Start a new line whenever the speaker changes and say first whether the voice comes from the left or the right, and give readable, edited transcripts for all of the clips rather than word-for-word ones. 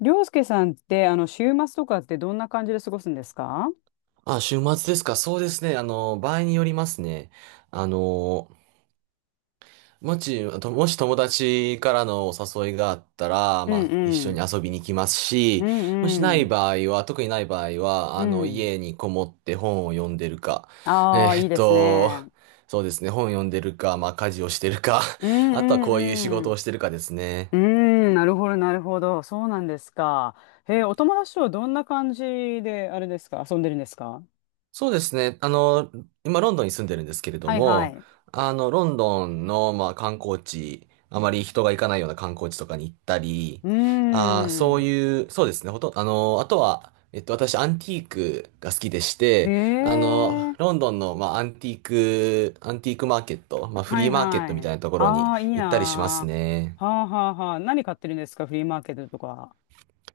left: りょうすけさんって、週末とかってどんな感じで過ごすんですか？
right: あ、週末ですか。そうですね。場合によりますね。あの、あともし友達からのお誘いがあったら、
left: う
right: ま
left: ん
right: あ、一
left: う
right: 緒に
left: ん。
right: 遊びに行きます
left: う
right: し、もし
left: ん
right: な
left: う
right: い
left: ん。
right: 場合は、特にない場合は、
left: うん。
right: 家にこもって本を読んでるか、え
left: ああ、いい
right: ーっ
left: です
right: と、
left: ね。
right: そうですね。本読んでるか、まあ、家事をしてるか、
left: う
right: あとはこういう仕事
left: んうんう
right: を
left: ん。
right: してるかですね。
left: うーん、なるほど、なるほど。そうなんですか。へえ、お友達とはどんな感じで、あれですか、遊んでるんですか？
right: そうですね。今、ロンドンに住んでるんですけれど
left: はいは
right: も、
left: い。
right: ロンドンの、まあ、観光地、あまり人が行かないような観光地とかに行ったり、
left: うー
right: あーそう
left: ん。
right: いう、そうですね。ほとん、あとは、私、アンティークが好きでし
left: へ
right: て、
left: え、
right: ロンドンの、まあ、アンティークマーケット、まあ、フ
left: は
right: リ
left: い
right: ーマーケットみ
left: は
right: たい
left: い。
right: なところ
left: あ
right: に
left: あ、いい
right: 行ったりします
left: な
right: ね。
left: ー。はあはあはあ。何買ってるんですか、フリーマーケットとか。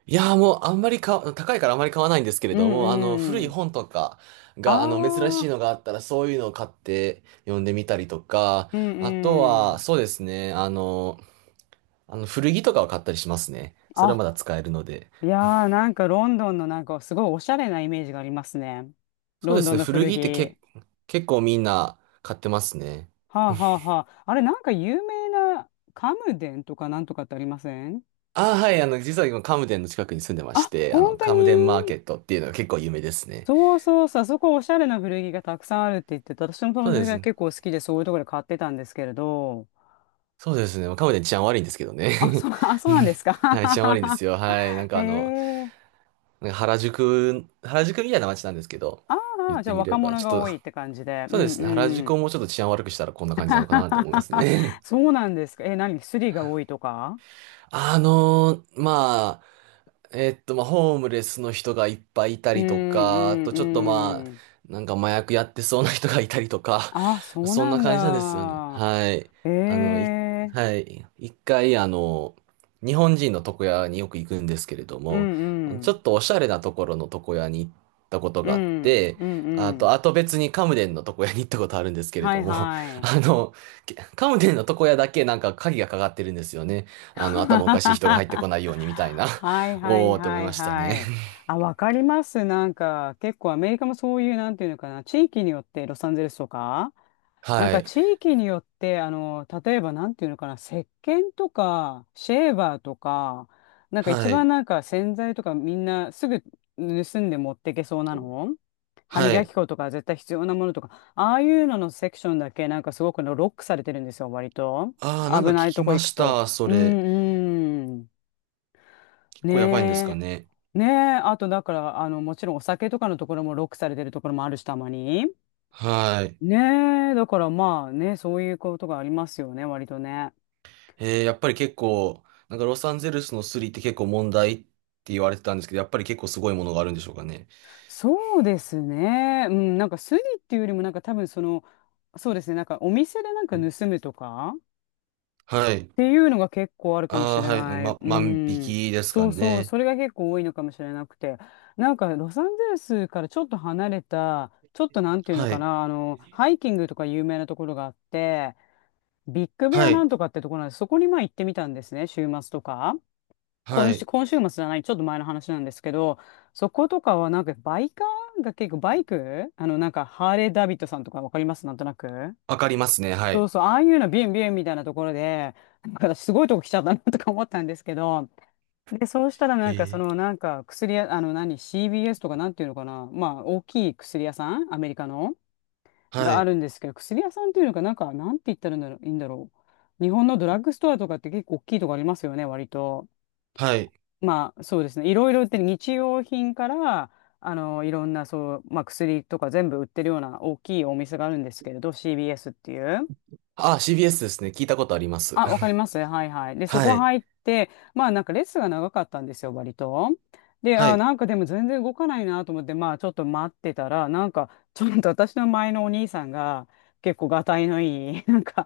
right: いやーもうあんまり高いからあまり買わないんですけれ
left: う
right: ども、古
left: んう
right: い
left: ん。
right: 本とかが、珍
left: あ
right: しい
left: あ、
right: のがあったら、そういうのを買って読んでみたりとか、
left: う
right: あと
left: んう
right: は、
left: ん。
right: そうですね、古着とかを買ったりしますね。それは
left: あ、
right: まだ使えるので。
left: いやー、なんかロンドンのなんかすごいおしゃれなイメージがありますね。
right: そう
left: ロ
right: で
left: ン
right: す
left: ドン
right: ね、
left: の
right: 古
left: 古
right: 着って
left: 着。
right: 結構みんな買ってますね。
left: はあはあはあ。あれ、なんか有名なカムデンとかなんとかってありません？
right: ああ、はい、実は今、カムデンの近くに住んでまし
left: あ、
right: て、
left: 本当
right: カムデンマー
left: に？
right: ケットっていうのが結構有名ですね。
left: そうそうそう、あそこおしゃれな古着がたくさんあるって言ってて、私の友
right: そうで
left: 達
right: す
left: が
right: ね。
left: 結構好きでそういうところで買ってたんですけれど。
right: そうですね。まあカムデン治安悪いんですけどね。
left: あ、そう、あ、そうなんですか。
right: はい、治安悪いんですよ。はい。なん
left: へ
right: かあの、
left: え。
right: なんか原宿みたいな街なんですけど、
left: あ
right: 言っ
left: あ、じゃ
right: て
left: あ
right: みれ
left: 若
right: ば、
left: 者
right: ちょっ
left: が
right: と、
left: 多いって感じで。う
right: そうで
left: ん
right: すね、原
left: う
right: 宿
left: ん。
right: をもうちょっと治安悪くしたらこんな感じなのかなって思います ね。
left: そうなんですか。え、何スリが多いとか？
right: あのーままあ、ホームレスの人がいっぱいいた
left: うん
right: り
left: う
right: とか、あとちょっとま
left: ん
right: あ、
left: うん。
right: なんか麻薬やってそうな人がいたりとか、
left: あ、そう
right: そん
left: な
right: な
left: ん
right: 感じなんですよね。
left: だ。
right: はい。
left: え
right: あの、い、
left: え、
right: はい。一回、日本人の床屋によく行くんですけれど
left: う
right: も、
left: んう
right: ちょ
left: ん。
right: っとおしゃれなところの床屋に行ったこと
left: う
right: があっ
left: ん
right: て、
left: うん
right: あ
left: うん。
right: と、あと別にカムデンの床屋に行ったことあるんですけれ
left: は
right: ど
left: い
right: も、
left: は い。
right: あの、カムデンの床屋だけなんか鍵がかかってるんですよね。頭おかしい人が入って
left: は
right: こないようにみ
left: い
right: たいな。
left: はい
right: おーって思い
left: は
right: ま
left: い
right: したね。
left: はい。あ、わかります。なんか、結構アメリカもそういう、なんていうのかな、地域によって、ロサンゼルスとか、なん
right: は
left: か
right: い。
left: 地域によって、例えばなんていうのかな、石鹸とか、シェーバーとか、なんか
right: は
left: 一番
right: い。
left: なんか洗剤とかみんなすぐ盗んで持ってけそうなの、歯
right: は
left: 磨き
right: い。
left: 粉とか絶対必要なものとか、ああいうののセクションだけなんかすごくのロックされてるんですよ、割と。
right: ああ、なんか
left: 危
right: 聞
left: ない
right: き
left: とこ
right: ま
left: 行く
right: し
left: と。
right: た。そ
left: う
right: れ。
left: んうん。
right: 結構やばいんですか
left: ね
right: ね。
left: え。ねえ。あと、だから、もちろんお酒とかのところもロックされてるところもあるし、たまに。
right: はい。
left: ねえ。だから、まあね、そういうことがありますよね、割とね。
right: やっぱり結構、なんかロサンゼルスのスリって結構問題って言われてたんですけど、やっぱり結構すごいものがあるんでしょうかね。
left: そうですね。うん、なんかスリっていうよりも、なんか多分その、そうですね、なんかお店でなんか盗むとか
right: は
left: っ
right: い。
left: ていうのが結構あるかも
right: あ
left: し
right: あ、
left: れ
right: はい。
left: ない。う
right: 万引
left: ん。
right: きですか
left: そうそう。
right: ね。
left: それが結構多いのかもしれなくて。なんか、ロサンゼルスからちょっと離れた、ちょっとなんていうの
right: は
left: か
right: い。
left: な、ハイキングとか有名なところがあって、ビッグベ
right: は
left: アな
right: い。
left: んとかってところなんです。そこにまあ行ってみたんですね、週末とか。今
right: は
left: 週、
right: い。
left: 今週末じゃない、ちょっと前の話なんですけど、そことかはなんかバイカーが結構バイクなんかハーレー・ダビッドさんとかわかりますなんとなく。
right: わかりますね。は
left: そう
right: い。
left: そう、ああいうのビュンビュンみたいなところで、なんか私すごいとこ来ちゃったなとか思ったんですけど、で、そうしたらなんか
right: へ
left: そ
right: え。
left: のなんか薬屋、あの何、c b s とかなんていうのかな、まあ大きい薬屋さん、アメリカの、
right: は
left: があ
right: い。
left: るんですけど、薬屋さんっていうのかなんか、なんて言ったらいいんだろう、いいんだろう。日本のドラッグストアとかって結構大きいとこありますよね、割と。
right: はい。
left: まあそうですね、いろいろ売ってる日用品から、いろんなそう、まあ薬とか全部売ってるような大きいお店があるんですけれど、c b s っていう。
right: ああ、CBS ですね。聞いたことあります。
left: あ、わかり ます。はいはい。で、そ
right: は
left: こ
right: い。
left: 入って、まあなんかレッスンが長かったんですよ、割と。で、
right: は
left: あ、な
right: い。
left: んかでも全然動かないなと思って、まあちょっと待ってたら、なんかちょっと私の前のお兄さんが結構がたいのいい、なんか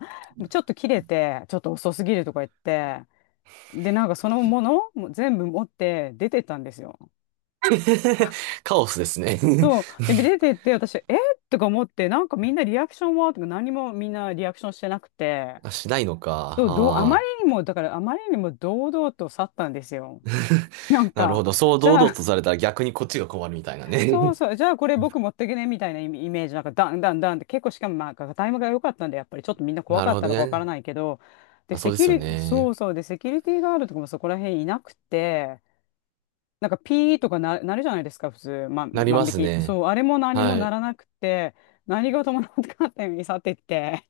left: ちょっと切れて、ちょっと遅すぎるとか言って、で、なんかそのものも全部持って出てったんですよ。
right: カオスですね。
left: で、出てって私、えとか思って、なんかみんなリアクションはとか何もみんなリアクションしてなくて、
right: あ、しないのか。
left: そう、どう、あまり
right: ああ、
left: にも、だからあまりにも堂々と去ったんですよ。なん
right: なるほ
left: か、
right: ど。そう
left: じ
right: 堂
left: ゃ
right: 々
left: あ、
right: とされたら逆にこっちが困るみたいな
left: そ
right: ね。
left: うそう、じゃあこれ僕持ってけねみたいなイメージ、なんかダンダンダンって結構しかもまあタイムが良かったんで、やっぱりちょっとみんな 怖
right: な
left: か
right: る
left: っ
right: ほ
left: た
right: ど
left: のかわから
right: ね。
left: ないけど、で、
right: まあ、そ
left: セ
right: うで
left: キ
right: すよ
left: ュリ、そ
right: ね。
left: うそう、で、セキュリティガードとかもそこら辺いなくて、なんかピーとかな、なるじゃないですか、普通、
right: なり
left: 万
right: ま
left: 引
right: す
left: き。
right: ね。
left: そう、あれも何も
right: は
left: な
right: い。
left: らなくて、何事もなかったように去っていって。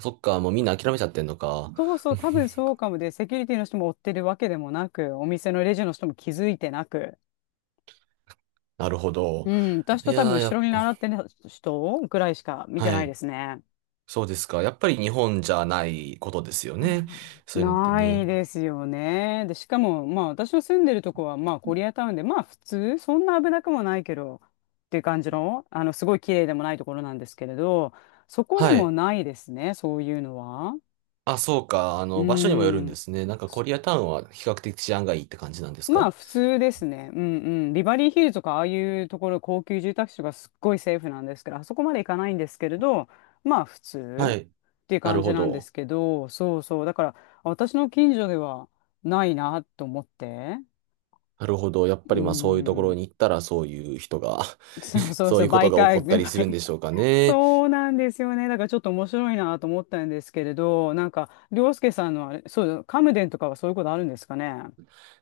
right: そっか、もうみんな諦めちゃってんのか。
left: そうそう、多分そ うかもで、セキュリティの人も追ってるわけでもなく、お店のレジの人も気づいてなく。
right: なるほ
left: う
right: ど。
left: ん、私
right: い
left: と多分
right: やー、
left: 後ろに習ってる人ぐらいしか見て
right: は
left: ないで
right: い。
left: すね。
right: そうですか。やっぱり日本じゃないことですよね。そういうのって
left: な
right: ね。
left: いですよね。で、しかも、まあ私の住んでるとこは、まあコリアタウンで、まあ普通、そんな危なくもないけど、っていう感じの、すごい綺麗でもないところなんですけれど、そこで
right: は
left: も
right: い。
left: ないですね、そういうのは。
right: あ、そうか。
left: う
right: 場所にもよるんで
left: ん。
right: すね。なんかコリアタウンは比較的治安がいいって感じなんです
left: まあ
right: か？
left: 普通ですね。うんうん。ビバリーヒルズとかああいうところ高級住宅地とかすっごいセーフなんですけど、あそこまで行かないんですけれど、まあ普通
right: はい。
left: っていう
right: なる
left: 感じ
right: ほ
left: なんで
right: ど。
left: すけど、そうそう。だから私の近所ではないなと思って。
right: なるほど。やっ
left: う
right: ぱりまあそういうところ
left: ん。
right: に行ったらそういう人が
left: そう そう
right: そう
left: そ
right: い
left: う。
right: うこと
left: 媒
right: が起
left: 介、
right: こ ったりするんでしょうかね。
left: そうなんですよね。だからちょっと面白いなと思ったんですけれど、なんか、涼介さんのあれ、そう、カムデンとかはそういうことあるんですかね。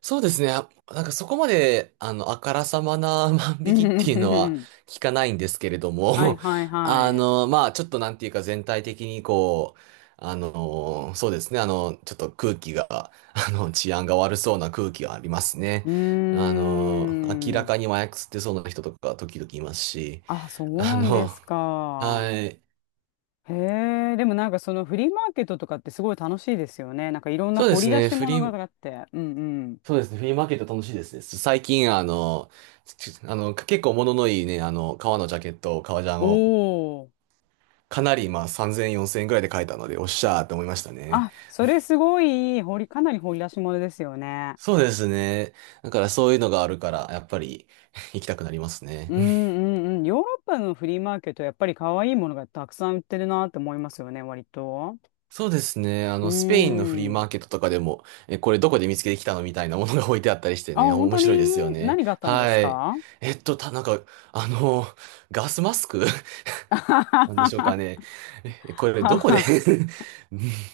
right: そうですね。あ、なんかそこまで、あからさまな 万
left: う
right: 引き
left: んう
right: ってい
left: ん
right: う
left: うん
right: の
left: う
right: は
left: ん。
right: 聞かないんですけれど
left: はい
right: も、
left: はい はい。
right: まあちょっとなんていうか全体的にこう、そうですね。ちょっと空気が、治安が悪そうな空気がありますね。
left: う
right: あ
left: ー
right: の、明らか
left: ん。
right: に麻薬吸ってそうな人とか時々いますし、
left: あ、そう
right: あ
left: なんで
right: の、
left: す
right: は
left: か。
right: い。
left: へえ、でもなんかそのフリーマーケットとかってすごい楽しいですよね。なんかいろんな
right: そうで
left: 掘り
right: す
left: 出
right: ね。
left: し
right: フ
left: 物
right: リー、
left: があって。うんうん。
right: そうですね。フリーマーケット楽しいですね。最近、あの、ちあの、結構物のいいね、革のジャケット、革ジャン
left: お
right: を、
left: お。
right: かなり、まあ、3000、4000円ぐらいで買えたので、おっしゃーって思いましたね。
left: あ、それすごいかなり掘り出し物ですよね。
right: そうですね。だからそういうのがあるから、やっぱり 行きたくなりますね。
left: うん うんうん。ヨーロッパのフリーマーケット、やっぱり可愛いものがたくさん売ってるなって思いますよね、割と。
right: そうですね。
left: うー
right: スペインのフリーマ
left: ん。
right: ーケットとかでも、え、これどこで見つけてきたのみたいなものが置いてあったりして
left: あ、
right: ね、
left: 本
right: 面
left: 当
right: 白いで
left: に
right: すよね。
left: 何があったんです
right: はい。
left: か？
right: なんか、あの、ガスマスク なんでしょう
left: は
right: かね。え、これ
left: は
right: どこで？
left: は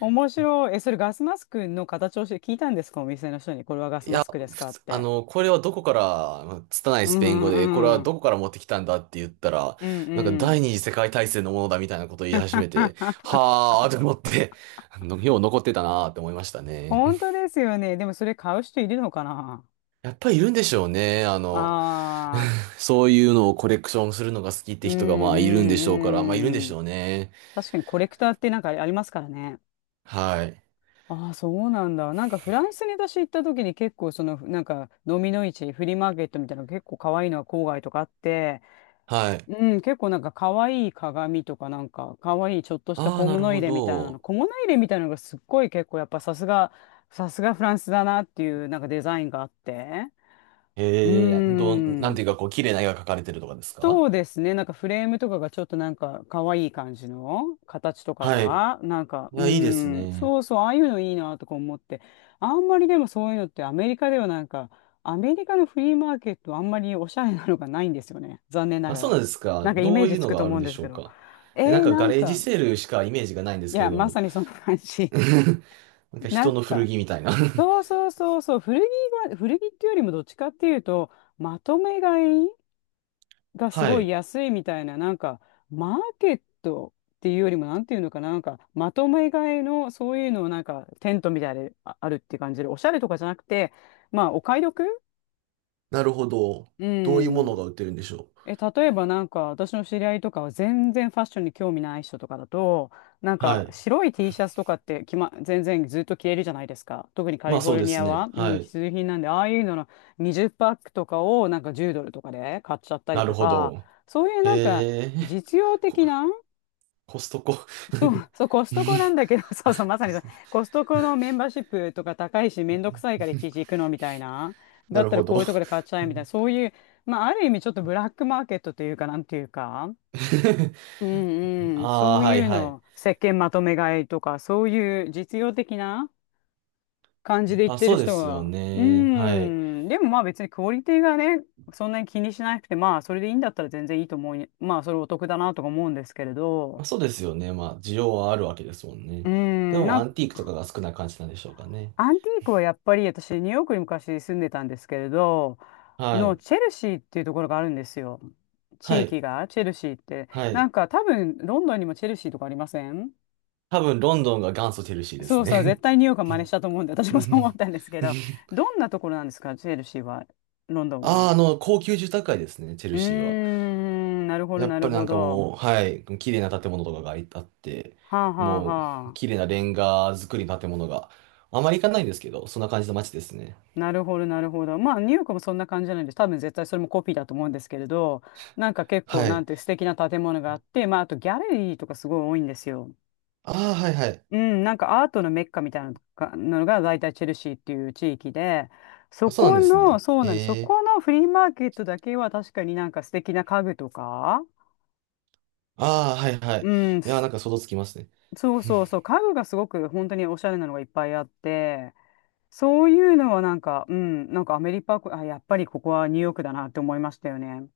left: 面白い。え、それガスマスクの形をして聞いたんですかお店の人に。これはガス
right: い
left: マ
right: や、
left: スクです
right: 普
left: かっ
right: 通、
left: て。
right: これはどこから、まあ拙い
left: う
right: ス
left: ん
right: ペイン語
left: う
right: で、これは
left: んうん。
right: どこから持ってきたんだって言ったら、
left: うん
right: なんか
left: う
right: 第
left: ん。
right: 二次世界大戦のものだみたいなことを言い始めて、はーと思って、よう残ってたなーって思いましたね。
left: 本当 ですよね。でもそれ買う人いるのかな？
right: やっぱりいるんでしょうね。
left: ああ、
right: そういうのをコレクションするのが好きって
left: うん
right: 人がま
left: う
right: あいるんでしょうから、まあいるんで
left: んう
right: し
left: ん。
right: ょうね。
left: 確かにコレクターってなんかありますからね。
right: はい。
left: ああ、そうなんだ。なんかフランスに私行った時に結構その、なんか、ノミの市、フリーマーケットみたいなの結構可愛いのが郊外とかあって、
right: はい。
left: うん、結構なんか可愛い鏡とかなんか可愛いちょっとした
right: ああ、
left: 小
right: なる
left: 物
right: ほ
left: 入れみたいなの、
right: ど。
left: 小物入れみたいなのがすっごい結構やっぱさすが、さすがフランスだなっていうなんかデザインがあって。う
right: ええ、なん
left: ん。
right: ていうかこう、綺麗な絵が描かれてるとかです
left: そ
right: か？
left: うですね。なんかフレームとかがちょっとなんか可愛い感じの形とか
right: はい。
left: が、なんか、
right: い
left: う
right: や、いいです
left: ん、
right: ね。
left: そうそう、ああいうのいいなとか思って、あんまりでもそういうのってアメリカではなんか、アメリカのフリーマーケットあんまりおしゃれなのがないんですよね。残念な
right: あ、
left: が
right: そうなん
left: ら。
right: ですか。
left: なんかイ
right: ど
left: メー
right: う
left: ジ
right: いう
left: つ
right: の
left: くと
right: があ
left: 思
right: る
left: う
right: ん
left: ん
right: で
left: です
right: しょ
left: け
right: う
left: ど。
right: か。
left: え
right: え、なん
left: ー、
right: か
left: な
right: ガ
left: ん
right: レージ
left: か、
right: セールしかイメージがないんで
left: い
right: すけ
left: や、
right: れど
left: まさ
right: も。
left: にそんな感 じ。
right: なんか
left: なん
right: 人の古
left: か、
right: 着みたいな
left: そう そうそうそう、古着が、古着っていうよりもどっちかっていうと、まとめ買いがす
right: は
left: ごい
right: い。
left: 安いみたいな、なんか、マーケットっていうよりも、なんていうのかな、なんか、まとめ買いの、そういうのをなんか、テントみたいでああるっていう感じで、おしゃれとかじゃなくて、まあ、お買い得。
right: なるほど。
left: う
right: どういうものが
left: ん。
right: 売ってるんでしょ
left: え、例えばなんか私の知り合いとかは全然ファッションに興味ない人とかだと、なん
right: う？
left: か
right: はい。
left: 白い T シャツとかってきま、全然ずっと着れるじゃないですか。特にカ
right: ま
left: リ
right: あ
left: フォ
right: そう
left: ル
right: で
left: ニ
right: す
left: ア
right: ね。
left: は、う
right: は
left: ん、
right: い。
left: 必需品なんで、ああいうのの20パックとかをなんか10ドルとかで買っちゃったり
right: なる
left: と
right: ほ
left: か、
right: ど。
left: そういう
right: へ
left: なんか
right: え、
left: 実用
right: コ、
left: 的な。
right: コストコ
left: そう、そう、コストコなんだけど、そうそう、まさ
right: コ
left: にそう、
right: ス
left: コストコのメンバーシップとか高いし、めんどくさいからいちいち行くのみたいな。だ
right: な
left: っ
right: る
left: たら
right: ほ
left: こ
right: ど。
left: うい うとこで買っちゃえみたいな、そういう、まあ、ある意味ちょっとブラックマーケットというか、なんていうか、うんうん、
right: あ
left: そ
right: あ、
left: う
right: はい
left: いう
right: はい。
left: の、石鹸まとめ買いとか、そういう実用的な感じで言っ
right: あ、
left: てる
right: そうで
left: 人
right: すよ
left: が、う
right: ね。はい。
left: ん、でもまあ別にクオリティがね、そんなに気にしなくて、まあそれでいいんだったら全然いいと思う、まあそれお得だなとか思うんですけれ
right: ま
left: ど、
right: あ、そうですよね。まあ、需要はあるわけですもん
left: う
right: ね。で
left: ん、な
right: も、
left: ん
right: ア
left: か。
right: ンティークとかが少ない感じなんでしょうかね。
left: アンティークはやっぱり私ニューヨークに昔住んでたんですけれど
right: は
left: の
right: い。
left: チェルシーっていうところがあるんですよ。
right: は
left: 地
right: い。
left: 域がチェルシーって、
right: は
left: な
right: い。
left: んか多分ロンドンにもチェルシーとかありません？
right: 多分、ロンドンが元祖チェルシーです
left: そうそう、絶
right: ね。
left: 対ニューヨークは真似したと思うんで。私もそう思ったん ですけど、どんなところなんですかチェルシーは？ロンドン
right: ああ、
left: は？
right: 高級住宅街ですね、チェ
left: う
right: ル
left: ー
right: シーは。
left: ん、なるほど
right: や
left: な
right: っぱ
left: る
right: りな
left: ほ
right: んか
left: ど。
right: もう、はい、綺麗な建物とかがあって、
left: はあはあ。
right: もう、
left: は。
right: 綺麗なレンガ造りの建物が、あまり行かないんですけど、そんな感じの街ですね。
left: なるほど、なるほど。まあ、ニューヨークもそんな感じじゃないんです。多分絶対それもコピーだと思うんですけれど、なんか結構、
right: は
left: な
right: い。
left: んて素敵な建物があって、まあ、あとギャラリーとかすごい多いんですよ。
right: ああ、はいはい。
left: うん、なんかアートのメッカみたいなのが、のが大体チェルシーっていう地域で、そ
right: あ、そうなん
left: こ
right: です
left: の、
right: ね。
left: そうなんです。そ
right: へえ。
left: このフリーマーケットだけは確かになんか素敵な家具とか、
right: ああ、はいは
left: う
right: い。
left: ん、
right: いやー、
left: す、
right: なんか想像つきますね。
left: そうそうそう、家具がすごく本当におしゃれなのがいっぱいあって、そういうのはなんか、うん、なんかアメリカ、あ、やっぱりここはニューヨークだなって思いましたよね。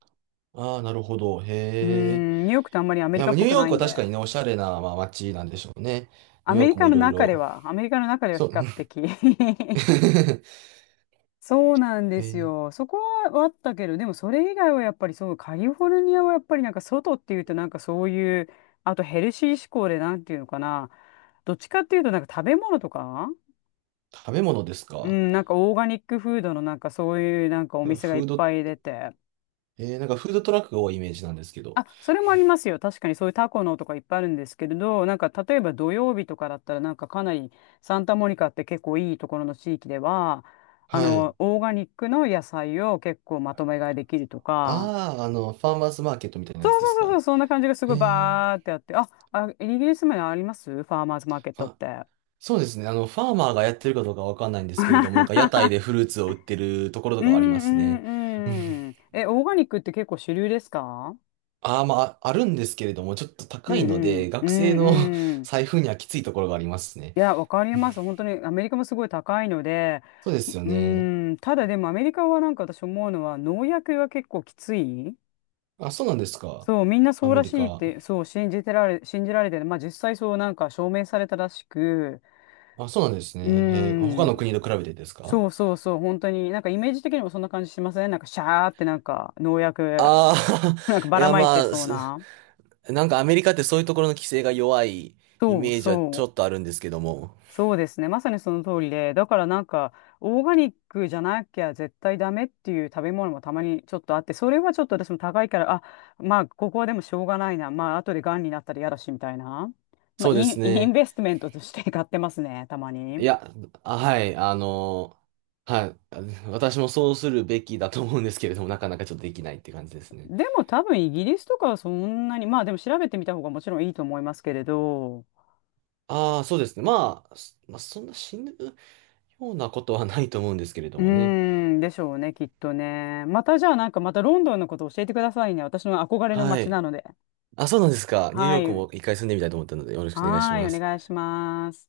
right: ああ、なるほど。
left: う
right: へえ。
left: ん、ニューヨークってあんまりア
right: い
left: メリ
right: や、
left: カ
right: ま
left: っ
right: あニュ
left: ぽ
right: ー
left: く
right: ヨー
left: ない
right: ク
left: ん
right: は確
left: で、
right: かにね、おしゃれな、まあ、街なんでしょうね。ニ
left: ア
right: ューヨ
left: メ
right: ー
left: リ
right: クも
left: カ
right: い
left: の
right: ろい
left: 中で
right: ろ。
left: は、アメリカの中では
right: そ
left: 比
right: う。
left: 較的。 そうなんで
right: え
left: す
right: ー
left: よ。そこはあったけど、でもそれ以外はやっぱりそう、カリフォルニアはやっぱりなんか外っていうとなんかそういう、あとヘルシー志向でなんていうのかな、どっちかっていうとなんか食べ物とか、
right: 食べ物です
left: う
right: か。
left: ん、なんかオーガニックフードのなんかそういうなんかお
right: なんか
left: 店がいっ
right: フード、
left: ぱい出て。
right: えーなんかフードトラックが多いイメージなんですけど。
left: あ、それもありますよ。確かにそういうタコのとかいっぱいあるんですけれど、なんか例えば土曜日とかだったら、なんかかなり、サンタモニカって結構いいところの地域では、あ
right: はい。
left: の、オーガニックの野菜を結構まとめ買いできるとか、
right: ああ、ファーマーズマーケットみたいな
left: そ
right: やつ
left: う
right: で
left: そ
right: す
left: うそうそ
right: か。
left: う、そんな感じがすご
right: へ
left: い
right: え。
left: バーってあって、あ、あ、イギリスもありますファーマーズマーケットっ
right: あ、
left: て。
right: そうですね。ファーマーがやってるかどうかわかんないんですけれども、なんか屋台でフ ルーツを売ってるところと
left: う
right: かはあります
left: ん
right: ね。
left: うんうん。え、オーガニックって結構主流ですか？
right: ああ、まあ、あるんですけれども、ちょっと
left: う
right: 高
left: ん
right: いの
left: う
right: で、
left: ん。う
right: 学生の
left: んう ん。
right: 財布にはきついところがありますね。
left: いや、わかります。本当にアメリカもすごい高いので、
right: そうですよ
left: う
right: ね。
left: ーん、ただでもアメリカはなんか私思うのは農薬が結構きつい。
right: あ、そうなんですか。
left: そう、みんなそ
right: ア
left: う
right: メ
left: ら
right: リ
left: しいっ
right: カ。
left: て、そう、信じられてる。まあ実際そうなんか証明されたらしく、
right: あ、そうなんです
left: うー
right: ね。へー他の
left: ん、
right: 国と比べてですか？
left: そうそうそう、本当になんかイメージ的にもそんな感じしません？なんかシャーってなんか農薬、
right: ああ
left: なんか
right: ー、
left: ば
right: い
left: ら
right: や
left: まい
right: ま
left: て
right: あ、
left: そうな。
right: なんかアメリカってそういうところの規制が弱いイ
left: そう
right: メージはちょ
left: そ
right: っ
left: う。
right: とあるんですけども。
left: そうですね。まさにその通りで、だからなんか、オーガニックじゃなきゃ絶対ダメっていう食べ物もたまにちょっとあって、それはちょっと私も高いから、あ、まあ、ここはでもしょうがないな。まあ、後で癌になったら嫌だし、みたいな。まあ、
right: そうです
left: イン
right: ね。
left: ベストメントとして買ってますね、たま
right: い
left: に。
right: や、あ、はい、はい、あ、私もそうするべきだと思うんですけれども、なかなかちょっとできないって感じですね。
left: でも多分イギリスとかはそんなに、まあでも調べてみた方がもちろんいいと思いますけれど、
right: ああ、そうですね。まあ、そんな死ぬようなことはないと思うんですけれど
left: う
right: もね。
left: ーん、でしょうね、きっとね。またじゃあなんかまたロンドンのこと教えてくださいね。私の憧れの
right: は
left: 街
right: い。
left: なので。
right: あ、そうなんですか。ニューヨ
left: は
right: ーク
left: い。
right: も一回住んでみたいと思ったので、よろしくお願いし
left: はーい、
right: ま
left: お
right: す。
left: 願いします。